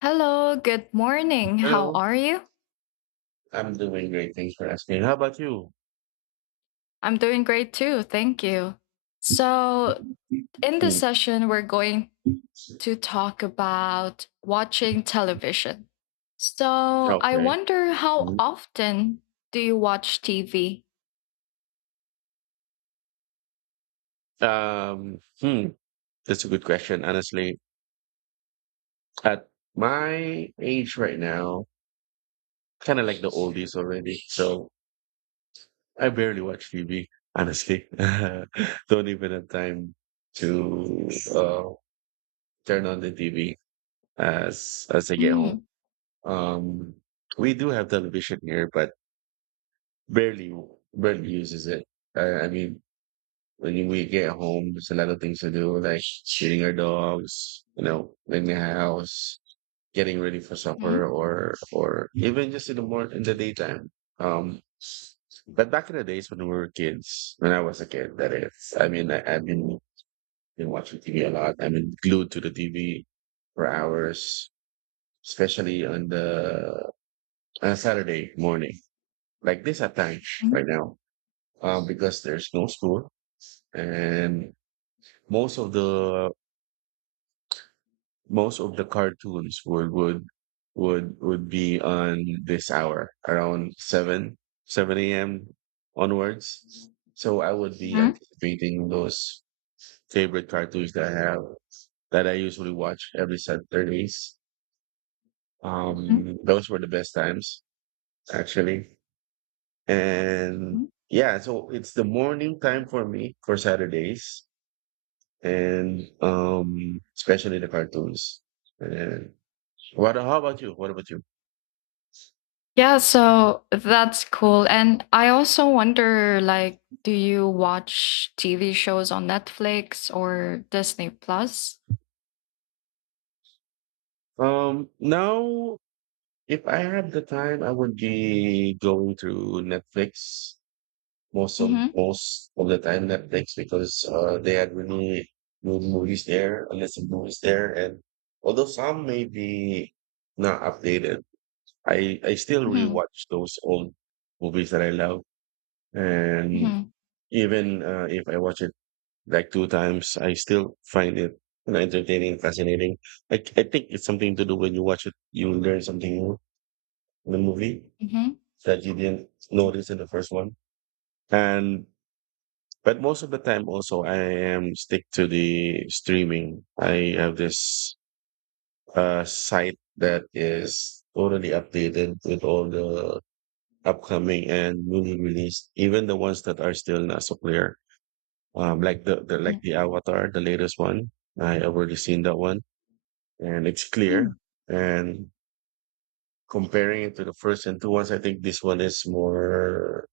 Hello, good morning. How Hello. are you? I'm doing great. Thanks for asking. How about you? I'm doing great too. Thank you. So, in this Hmm. session, we're going to talk about watching television. So, I Okay. wonder how Mhm. often do you watch TV? Hmm. That's a good question. Honestly, at my age right now, kind of like the oldies already. So I barely watch TV, honestly. Don't even have time to uh, turn on the TV as I get home. Mm. Um, we do have television here, but barely barely uses it. I mean, when we get home, there's a lot of things to do, like feeding our dogs, cleaning the house, getting ready for supper, Mhm. or even just in the morning, in the daytime. Um, but back in the days when we were kids, when I was a kid, that is, I mean, I've been watching TV a lot. I've been glued to the TV for hours, especially on Saturday morning, like this at time Mm. right now, because there's no school, and most of the most of the cartoons would be on this hour around 7 7 a.m onwards. So I would be Mhm. anticipating those favorite cartoons that I have, that I usually watch every Saturdays. Mhm. Those were the best times, actually. And Mhm. yeah, so it's the morning time for me for Saturdays, and especially the cartoons. And what about you? Yeah, so that's cool. And I also wonder like, do you watch TV shows on Netflix or Disney Plus? Now, if I had the time, I would be going to Netflix, most of Mm-hmm. most of the time Netflix, because they had really good movies there, a list of movies there. And although some may be not updated, I still rewatch those old movies that I love. And Mhm. even if I watch it like two times, I still find it entertaining, fascinating. I think it's something to do: when you watch it, you learn something new in the movie Mhm. that you didn't notice in the first one. And but most of the time also I am stick to the streaming. I have this site that is totally updated with all the upcoming and newly released, even the ones that are still not so clear. Like the, the like Mm. the Avatar, the latest one. I already seen that one, and it's clear. Mm. And comparing it to the first and two ones, I think this one is more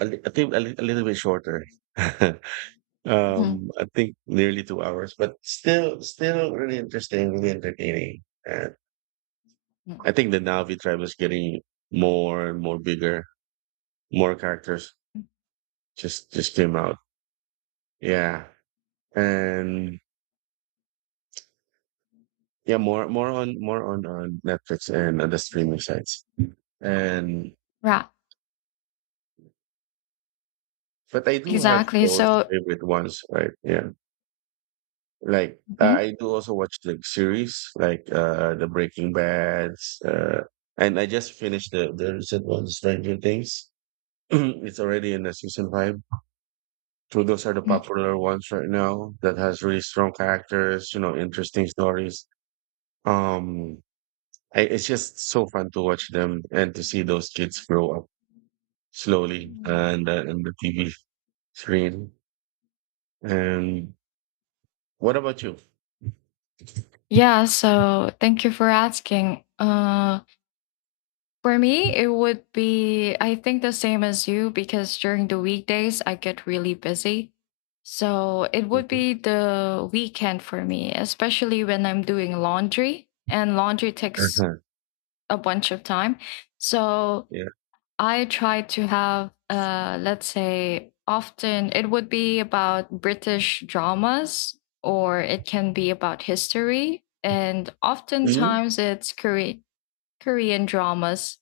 a little bit shorter. Mhm. I think nearly 2 hours, but still, still really interesting, really entertaining. And Mm. I think the Navi tribe is getting more and more bigger. More characters just came out. Yeah, and yeah, more on Netflix and other streaming sites. And Right, but I do have exactly. those So, favorite ones, right? Yeah. Like mhm. I do also watch like series, like the Breaking Bads, and I just finished the recent one, Stranger Things. It's already in the season 5. So those are the Mm. popular ones right now that has really strong characters, interesting stories. Um, it's just so fun to watch them and to see those kids grow up slowly Mm. and, in the TV screen. And what about you? Yeah, so thank you for asking. For me, it would be, I think, the same as you because during the weekdays, I get really busy. So it would Mhm. be the weekend for me, especially when I'm doing laundry, and laundry takes Uh-huh. a bunch of time. So, Yeah. I try to have, let's say, often it would be about British dramas, or it can be about history. And oftentimes it's Korean dramas,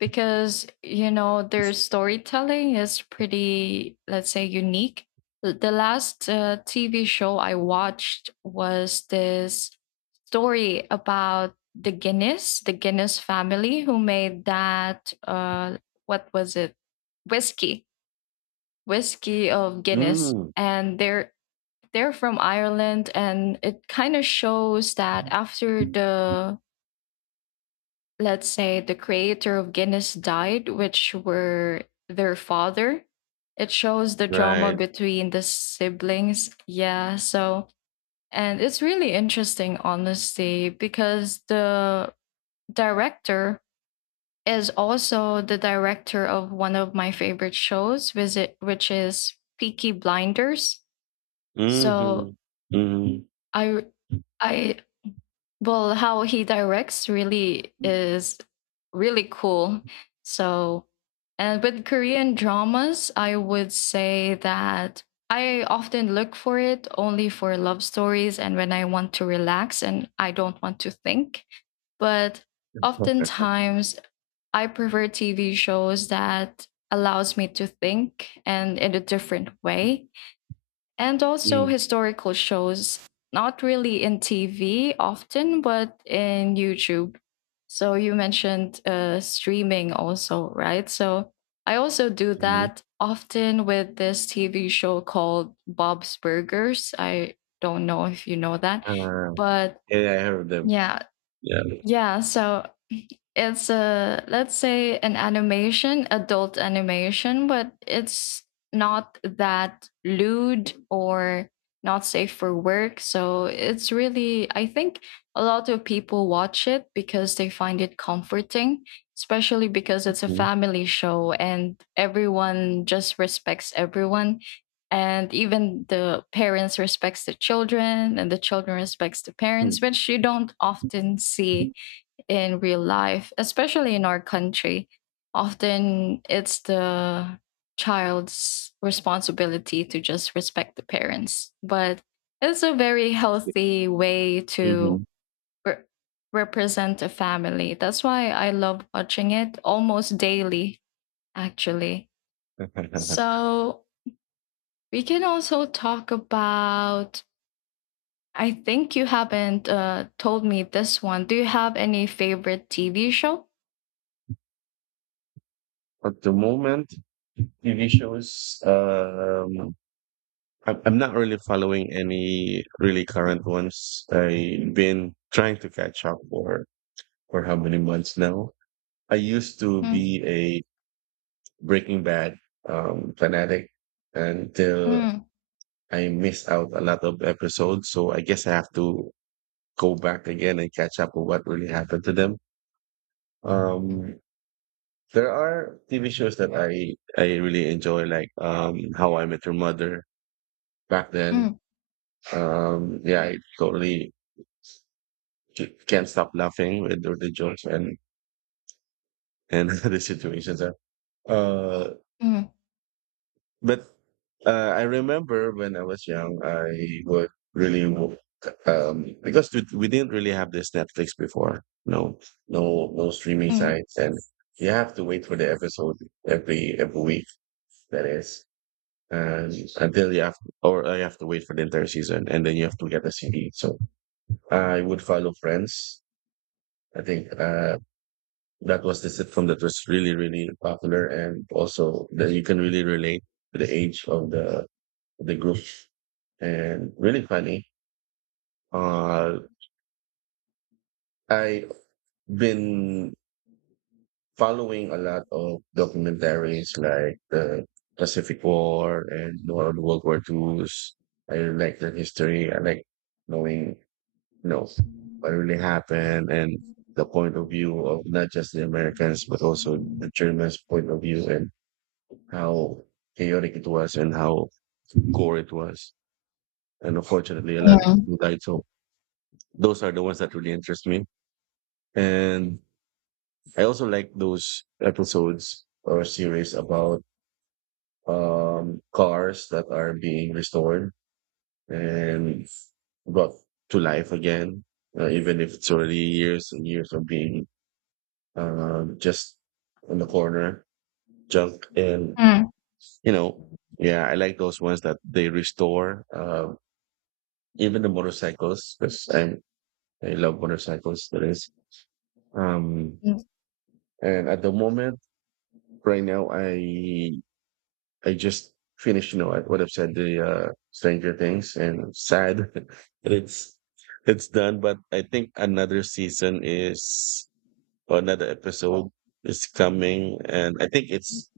because you know their storytelling is pretty, let's say, unique. The last TV show I watched was this story about the Guinness, family, who made that what was it? Whiskey of Guinness, Mm. and they're from Ireland, and it kind of shows that after the, let's say, the creator of Guinness died, which were their father. It shows the drama Right. between the siblings. Yeah, so, and it's really interesting, honestly, because the director is also the director of one of my favorite shows, which is Peaky Blinders. So, Mhm. Mhm. I I well how he directs really is really cool. So, and with Korean dramas, I would say that I often look for it only for love stories and when I want to relax and I don't want to think. But oftentimes I prefer TV shows that allows me to think, and in a different way. And also Mm, historical shows, not really in TV often, but in YouTube. So you mentioned streaming also, right? So I also do mhm. that often with this TV show called Bob's Burgers. I don't know if you know that, Ah, but yeah, I heard them. yeah, Yeah. yeah. So it's a, let's say, an animation, adult animation, but it's not that lewd or not safe for work. So it's really, I think, a lot of people watch it because they find it comforting, especially because it's a Mhm. family show and everyone just respects everyone, and even the parents respects the children and the children respects the parents, which you don't often see in real life, especially in our country. Often it's the child's responsibility to just respect the parents, but it's a very healthy way to Mhm. re- represent a family. That's why I love watching it almost daily, actually. So we can also talk about. I think you haven't, told me this one. Do you have any favorite TV show? At the moment, TV shows, I'm not really following any really current ones. I've been trying to catch up for how many months now. I used to Ừm. be a Breaking Bad fanatic, until Ừm. I missed out a lot of episodes, so I guess I have to go back again and catch up on what really happened to them. Ừm. Um, there are TV shows that I really enjoy, like How I Met Your Mother back then. Ừm. Yeah, I totally can't stop laughing with all the jokes and the situations. Uh, Ừm. But I remember when I was young, I would really, because we didn't really have this Netflix before. No, no, no streaming Ừm. sites, and you have to wait for the episode every week. That is, um, until you have, or I have to wait for the entire season, and then you have to get the CD. So I would follow Friends. I think that was the sitcom that was really really popular, and also that you can really relate to the age of the group, and really funny. Uh, I've been following a lot of documentaries, like the Pacific War, and all the World War Twos. I like the history. I like knowing, you know, what really happened, and the point of view of not just the Americans, but also the Germans' point of view, and how chaotic it was, and how gore it was. And unfortunately, a lot of Ừm. people died, so those are the ones that really interest me. And I also like those episodes or series about, cars that are being restored and brought to life again, even if it's already years and years of being, just on the corner, junk. And, you know, yeah, I like those ones that they restore, even the motorcycles, because I love motorcycles, that is. Um, Ừm. and at the moment, Right now, I just finished, I would have said, the Stranger Things, and sad that it's done. But I think another season is, or another episode is coming, and I think it's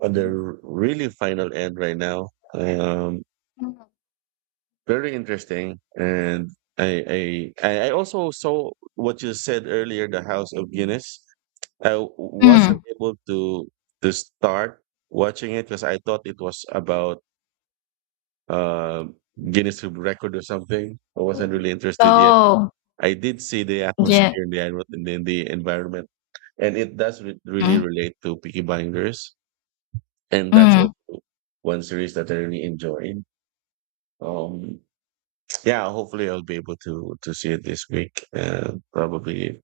on the really final end right now. Um, Ừm. Very interesting. And I also saw what you said earlier, the House of Guinness. I wasn't Ừm. able to start watching it, because I thought it was about, uh, Guinness World Record or something. I wasn't really interested yet. So I did see the yeah. atmosphere and the envi- and then the environment, and it does really Mm. relate to Peaky Blinders, and that's Mm. also one series that I really enjoyed. Um, yeah, hopefully I'll be able to see it this week. Probably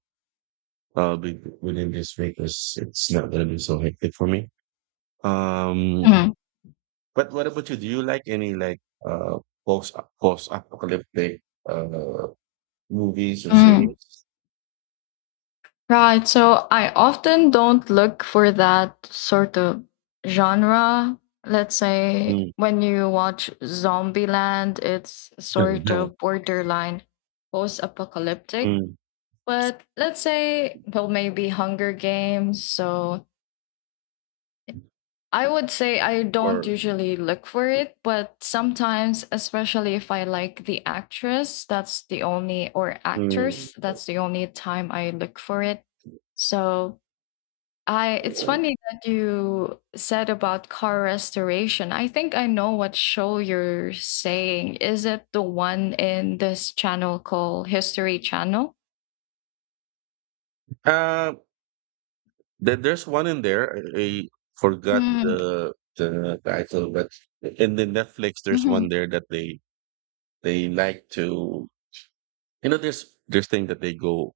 I'll be within this week, because it's not gonna be so hectic for me. Um, Mm. But what about you? Do you like any like uh post apocalyptic uh movies or Mm. series? Right, so I often don't look for that sort of genre. Let's say Mm. when you watch Zombieland, it's sort of borderline post-apocalyptic. Mm. But let's say, well, maybe Hunger Games. So I would say I don't Or usually look for it, but sometimes, especially if I like the actress, that's the only, or mm. actors, that's the only time I look for it. So it's funny that you said about car restoration. I think I know what show you're saying. Is it the one in this channel called History Channel? Uh, there's one in there. I forgot Mm-hmm. the title. But in the Netflix, there's one Mm. there that they like to, there's thing that they go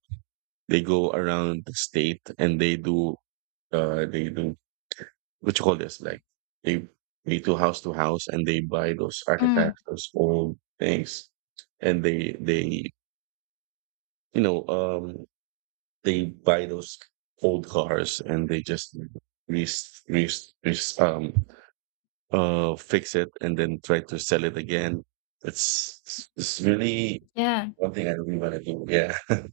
they go around the state, and they do what you call this? Like they they to house to house, and they buy those Mhm. Mm. artifacts, those old things, and they you know um they buy those old cars, and they just re, re, re, um fix it, and then try to sell it again. It's really Yeah. one thing I really want to do. Yeah.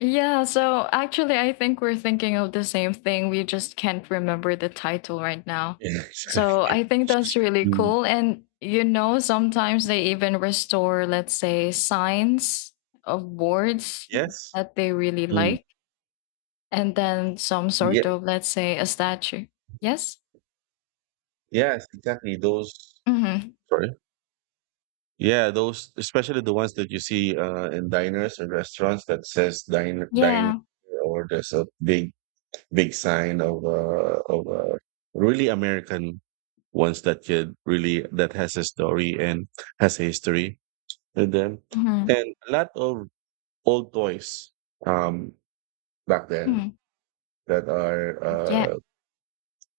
Yeah, so actually, I think we're thinking of the same thing. We just can't remember the title right now. Yeah. So Exactly. I think that's really Mm, cool. And, sometimes they even restore, let's say, signs of words yes. that they really Mm, like, and then some yeah. sort of, let's say, a statue. Yes? Yes. Exactly. Those. Mm-hmm. Sorry. Yeah, those, especially the ones that you see, in diners and restaurants, that says dine Yeah. here," or there's a big sign of really American ones, that could really, that has a story and has a history with them, Mm-hmm. and a lot of old toys, um back then, Mm. that are Yeah.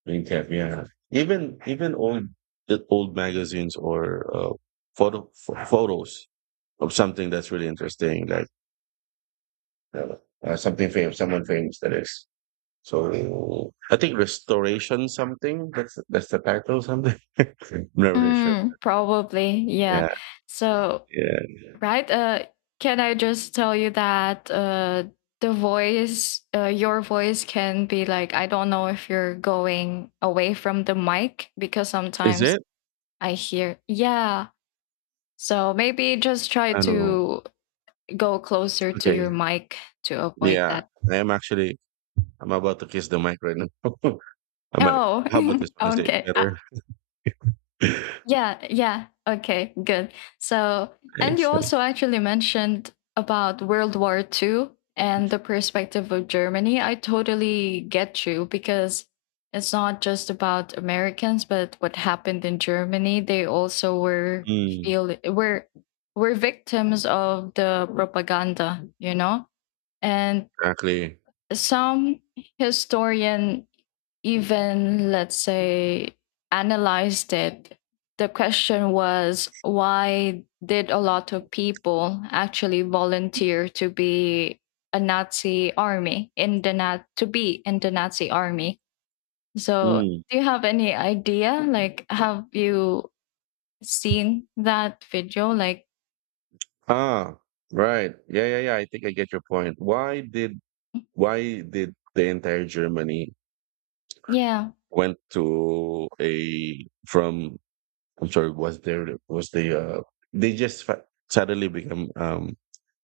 being kept, yeah. Even old, the old magazines, or photos of something that's really interesting, like uh, someone famous, that is. So I think restoration something. That's the title, something. I'm not really sure. Mm, probably. Yeah. Yeah, So, yeah. right? Can I just tell you that, your voice can be like, I don't know if you're going away from the mic, because Is sometimes it? I hear, yeah. So maybe just try I don't know. to go closer to your Okay. mic to avoid Yeah, that. I am actually. I'm about to kiss the mic right now. I might. Oh, How about this one? Is it okay. better? Yeah, yeah. Okay, good. So, and you Thanks. Thanks. also actually mentioned about World War Two and the perspective of Germany. I totally get you because it's not just about Americans, but what happened in Germany. They also were Mm, feel were victims of the propaganda, you know? And exactly. some historian even, let's say, analyzed it. The question was, why did a lot of people actually volunteer to be a Nazi army in the nat to be in the Nazi army? So, Mm. do you have any idea, like, have you seen that video, like, Ah, right. Yeah, yeah, yeah. I think I get your point. Why did the entire Germany yeah? went to a, from, I'm sorry, was there, was the, they just suddenly become,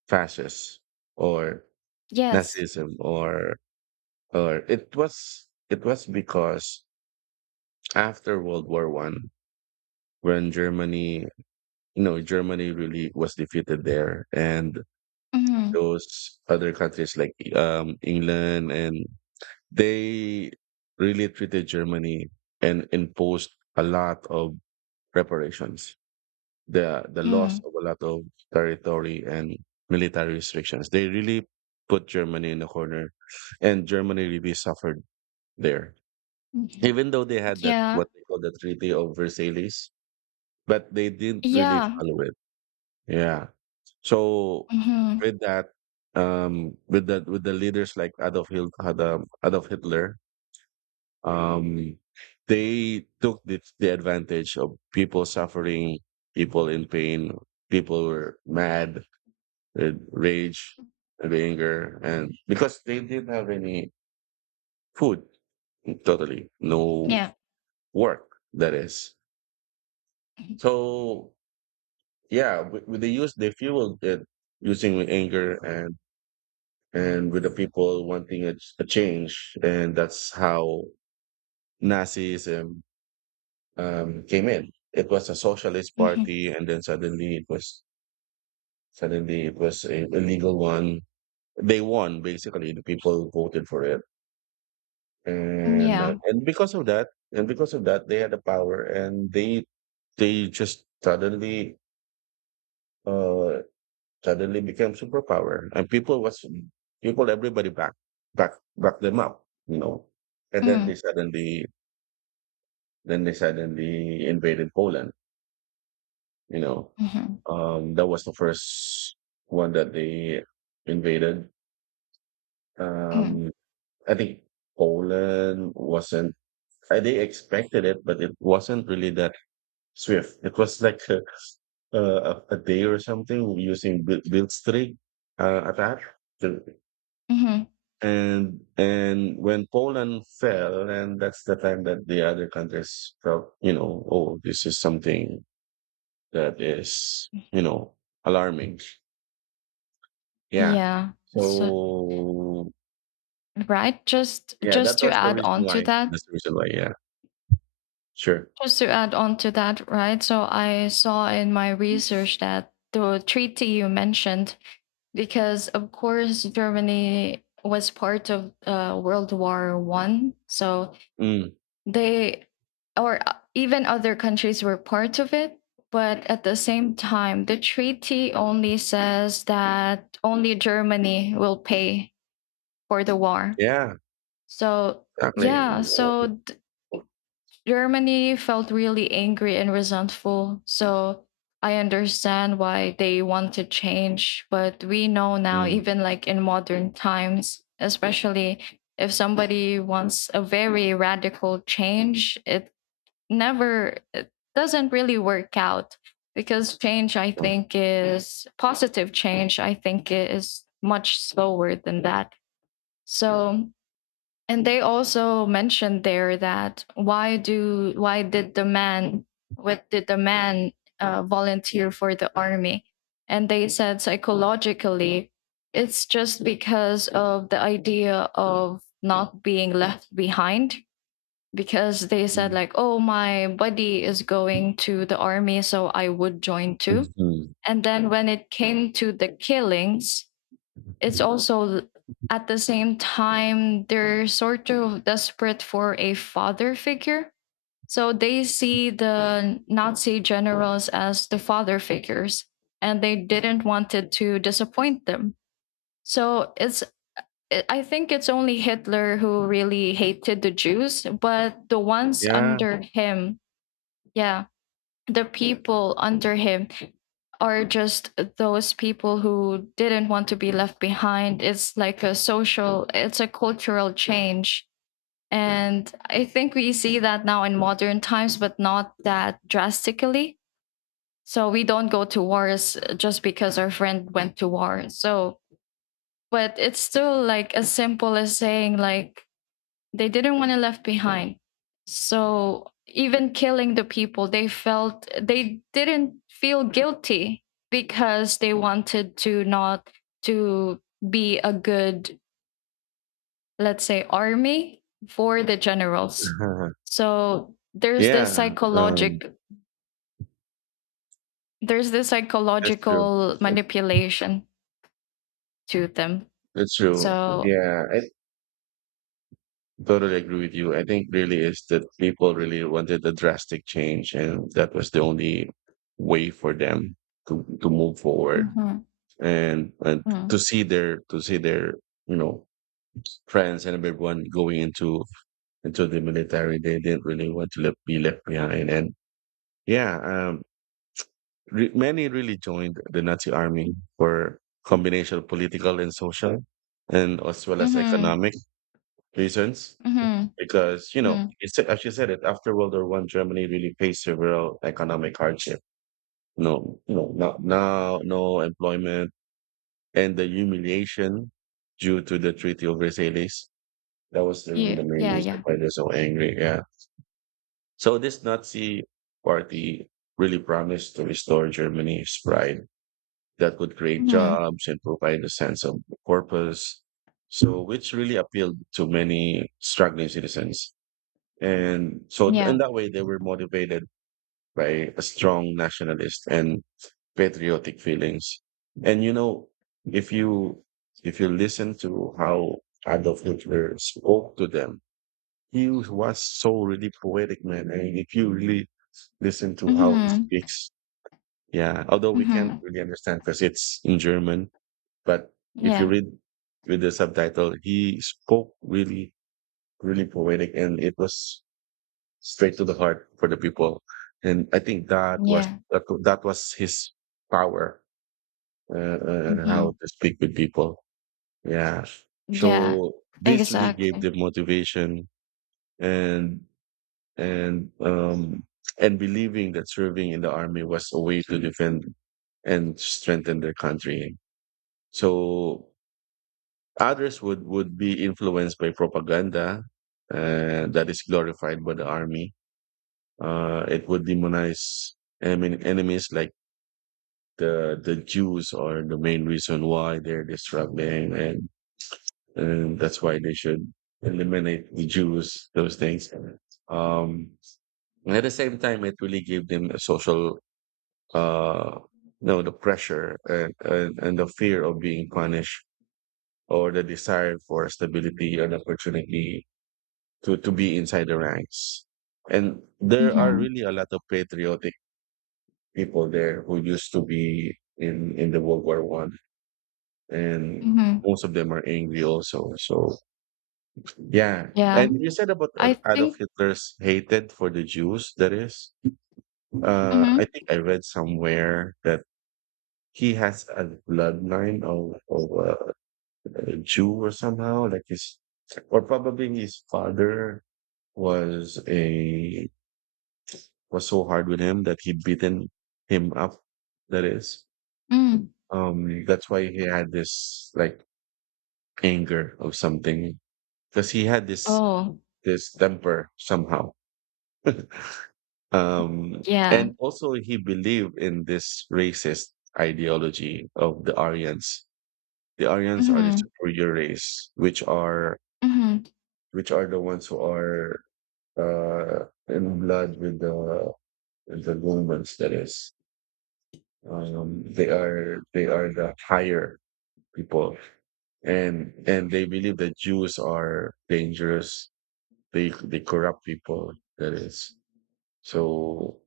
fascist, or Yes. Nazism? Or it was because, after World War I, when Germany you know Germany really was defeated there, and Mm-hmm. those other countries like, England, and they really treated Germany, and imposed a lot of reparations, the Mm-hmm. loss of a lot of territory, and military restrictions. They really put Germany in a corner, and Germany really suffered there. Mm-hmm. Even though they had that Yeah. what they call the Treaty of Versailles, but they didn't really Yeah. follow it. Yeah. So Mm-hmm. with that, with the leaders like Adolf Hitler, um, they took the advantage of people suffering, people in pain, people were mad, with rage, with anger, and because they didn't have any food, totally no Yeah. work. That is Mm-hmm. so. Yeah, with the use they fueled it, using with anger, and with the people wanting a change, and that's how Nazism, came in. It was a socialist Mm-hmm. party, and then suddenly it was a legal one. They won basically. The people who voted for it Yeah. and because of that they had the power, and they just uh suddenly became superpower, and people everybody back them up, you know. And then they Mm. suddenly then they suddenly invaded Poland, you know. Mhm. That was the first one that they invaded. um Mm. i think Poland wasn't, they expected it, but it wasn't really that swift. It was like a day or something, using Blitzkrieg attack. The- Mhm. And when Poland fell, and that's the time that the other countries felt, you know, oh, this is something that is, alarming. Yeah. Yeah. So, So right. Just yeah, just that to was the add reason on to why. that. That's the reason why. Yeah. Sure. Just to add on to that, right? So I saw in my research that the treaty you mentioned, because of course Germany was part of, World War One, so Mm, they or even other countries were part of it. But at the same time, the treaty only says that only Germany will pay for the war. yeah. So, Exactly. yeah, so Germany felt really angry and resentful. So, I understand why they want to change, but we know now, Mm, even like in modern times, especially if somebody wants a very radical change, it never, it doesn't really work out, because change, I mm, think, is, positive change, I think, is much slower than that. So, and they also mentioned there that why did the man, what did the man volunteer for the army? And they said, psychologically, it's just because of the idea of not being left behind. Because they said mm, like, oh, my buddy is going to the army, so I would join too. mhm. And then when it came to the killings, it's also at the same time they're sort of desperate for a father figure, so they see the Nazi generals as the father figures, and they didn't want it to disappoint them. So it's, I think it's only Hitler who really hated the Jews, but the ones Yeah. under him, yeah, the people under him are just those people who didn't want to be left behind. It's like a social, it's a cultural change. And I think we see that now in modern times, but not that drastically. So we don't go to wars just because our friend went to war. So, but it's still like as simple as saying, like, they didn't want to left behind. So even killing the people, they didn't feel guilty, because they wanted to not to be a good, let's say, army for the generals. So there's this Yeah, um, psychologic there's this that's true. psychological That's true. manipulation to them. That's true. So, Yeah, I totally agree with you. I think really is that people really wanted a drastic change, and that was the only way for them to move forward mhm. and Mhm. to see their you know friends and everyone going into the military. They didn't really want to be left behind, and yeah, many really joined the Nazi army for combination of political and social, and as well as Mhm. economic reasons. Mhm. Because you know, Mhm. it's, as you said, it after World War One, Germany really faced several economic hardship. No, no, not now, no employment, and the humiliation due to the Treaty of Versailles. That was really Yeah, the main yeah, reason yeah. why they're so angry. Yeah. So this Nazi party really promised to restore Germany's pride that would create Mhm. jobs and provide a sense of purpose. So, which really appealed to many struggling citizens. And so, in Yeah. that way, they were motivated by a strong nationalist and patriotic feelings. And you know, if you if you listen to how Adolf Hitler spoke to them, he was so really poetic, man. And if you really listen to how he Mhm. speaks, yeah, although we can't Mhm. really understand because it's in German, but if you Yeah. read with the subtitle, he spoke really, really poetic, and it was straight to the heart for the people. And I think Yeah. That was his power, how Mhm. to speak with people. Yeah. Yeah. So this really gave Exactly. them motivation and, and and believing that serving in the army was a way to defend and strengthen their country. So others would be influenced by propaganda that is glorified by the army. It would demonize enemies, like the Jews are the main reason why they're struggling, and that's why they should eliminate the Jews, those things. Um, and at the same time, it really gave them a social, uh, you know, the pressure, and, the fear of being punished, or the desire for stability and opportunity to be inside the ranks. And there are Mhm. really a lot of patriotic people there who used to be in the World War One, and Mhm. most of them are angry also. So yeah, Yeah. and you said about I Adolf think. Hitler's hated for the Jews. That is, I Mhm. think I read somewhere that he has a bloodline of a Jew, or somehow like his, or probably his father was a was so hard with him that he beaten him up. That is, Mm. That's why he had this like anger of something, because he had Oh, this temper somehow. um, yeah. and also he believed in this racist ideology of the Aryans. The Aryans are the Mhm. superior race, which are Mhm. The ones who are in blood with the Romans. That is. They are the higher people, and they believe that Jews are dangerous. They corrupt people. That is so.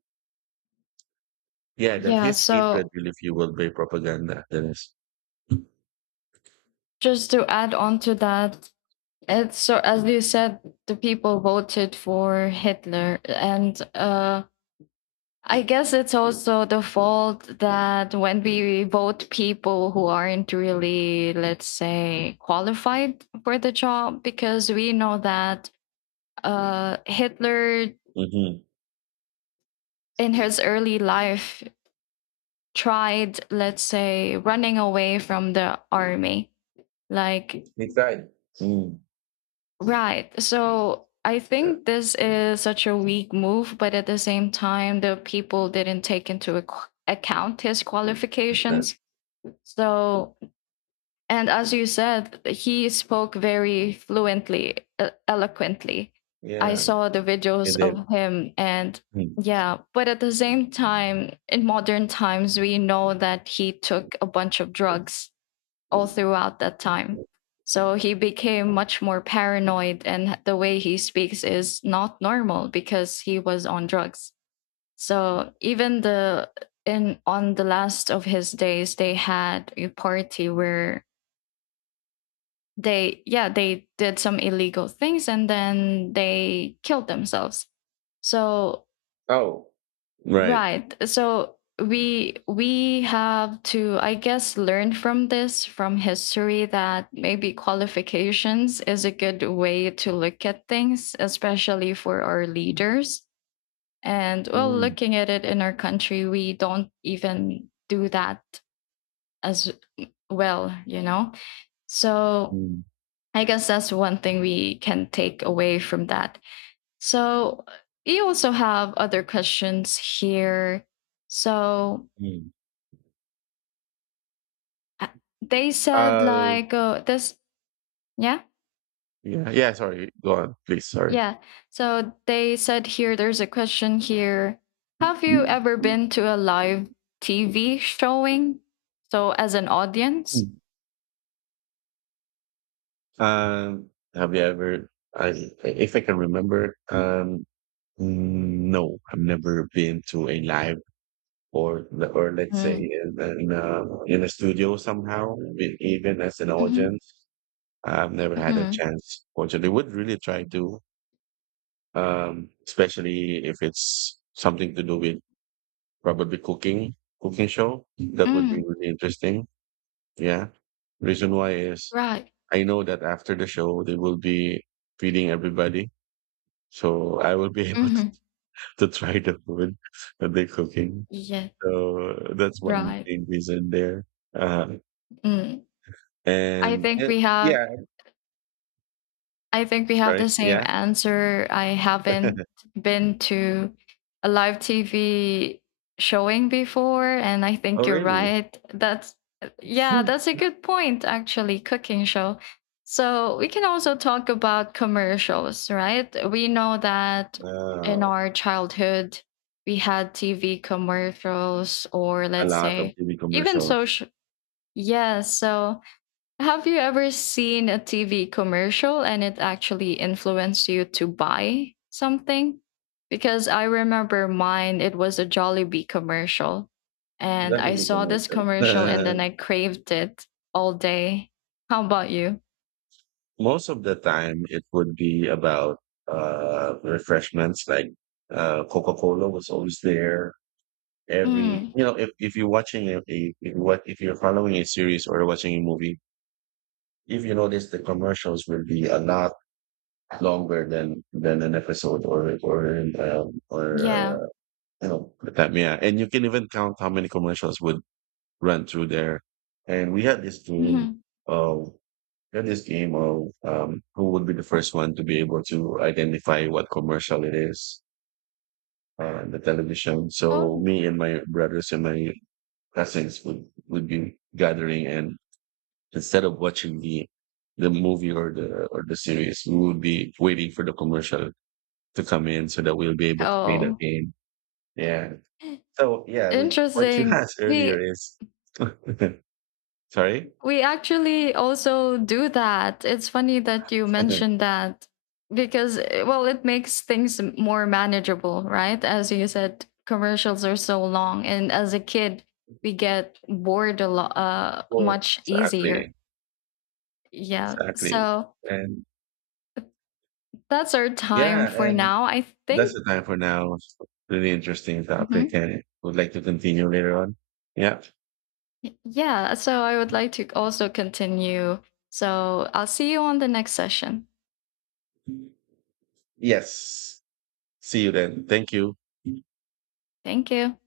Yeah, that Yeah, his hatred so will, if you will, be propaganda. That is. just to add on to that, it's, so as you said, the people voted for Hitler, and I guess it's also the fault that when we vote people who aren't really, let's say, qualified for the job, because we know that, Hitler Mm-hmm. in his early life tried, let's say, running away from the army. Like, He tried. Mm. right. So I Yeah, think this is such a weak move, but at the same time, the people didn't take into account his like qualifications. So, and as you said, he spoke very fluently, eloquently. I yeah, saw the videos and then. of him, and Mm. yeah, but at the same time, in modern times, we know that he took a bunch of drugs all throughout that time. So he became much more paranoid, and the way he speaks is not normal because he was on drugs. So even the in on the last of his days, they had a party where they did some illegal things, and then they killed themselves. So, Oh, right. right, so we have to, I guess, learn from this, from history, that maybe qualifications is a good way to look at things, especially for our leaders. And, well, Mm, looking at it in our country, we don't even do that as well, so mm, I guess that's one thing we can take away from that. So you also have other questions here. So, mm. uh, they said Uh, like, oh, this, yeah, yeah, yeah. Sorry, go on, please. Sorry. yeah. So they said here, there's a question here. Have you ever been to a live TV showing? So, as an audience? Mm. Have you ever? I, if I can remember, no, I've never been to a live, or or let's say Mm. in in a studio somehow, even as an Hmm. audience. I've never had a Hmm. chance. Fortunately, would really try to, especially if it's something to do with probably cooking show. That would Mm. be really interesting. Yeah. Reason why is Right. I know that after the show, they will be feeding everybody, so I will be able Hmm. to try the food that they're cooking. Yeah. So that's one Right. main reason there. Uh, Mm. I and think eh, we have yeah, I think we have sorry. the same Yeah. answer. I haven't been to a live TV showing before, and I Oh, think you're really? right. That's Yeah, that's a good point, actually, cooking show. So we can also talk about commercials, right? We know that Hmm. in Wow. our childhood we had TV commercials, or A let's lot of say TV even commercials. social, yes, so have you ever seen a TV commercial and it actually influenced you to buy something? Because I remember mine, it was a Jollibee commercial. And I Definitely saw this commercial. commercial and then I craved it all day. How about you? Most of the time, it would be about refreshments, like Coca-Cola was always there. Every, Mm, you know, if you're watching a if what if you're following a series or watching a movie, if you notice the commercials will be a lot longer than an episode or yeah. You know the time, yeah, and you can even count how many commercials would run through there. And we had this game Mhm. of who would be the first one to be able to identify what commercial it is on the television. So Oh, me and my brothers and my cousins would be gathering, and instead of watching the movie or the series, we will be waiting for the commercial to come in so that we'll be able to play that oh, game. Yeah. So yeah, we, what you interesting. asked earlier We is sorry. We actually also do that. It's funny that you mentioned that because, well, it makes things more manageable, right? As you said, commercials are so long. And as a kid, we get bored, a lot Or- much easier. exactly, Yeah. exactly, So and that's our time yeah, for and now, I that's think. the time for now. It's a really interesting topic, Mhm. and would like to continue later on. Yeah. Yeah. So I would like to also continue. So I'll see you on the next session. Yes. See you then. Thank you. Thank you.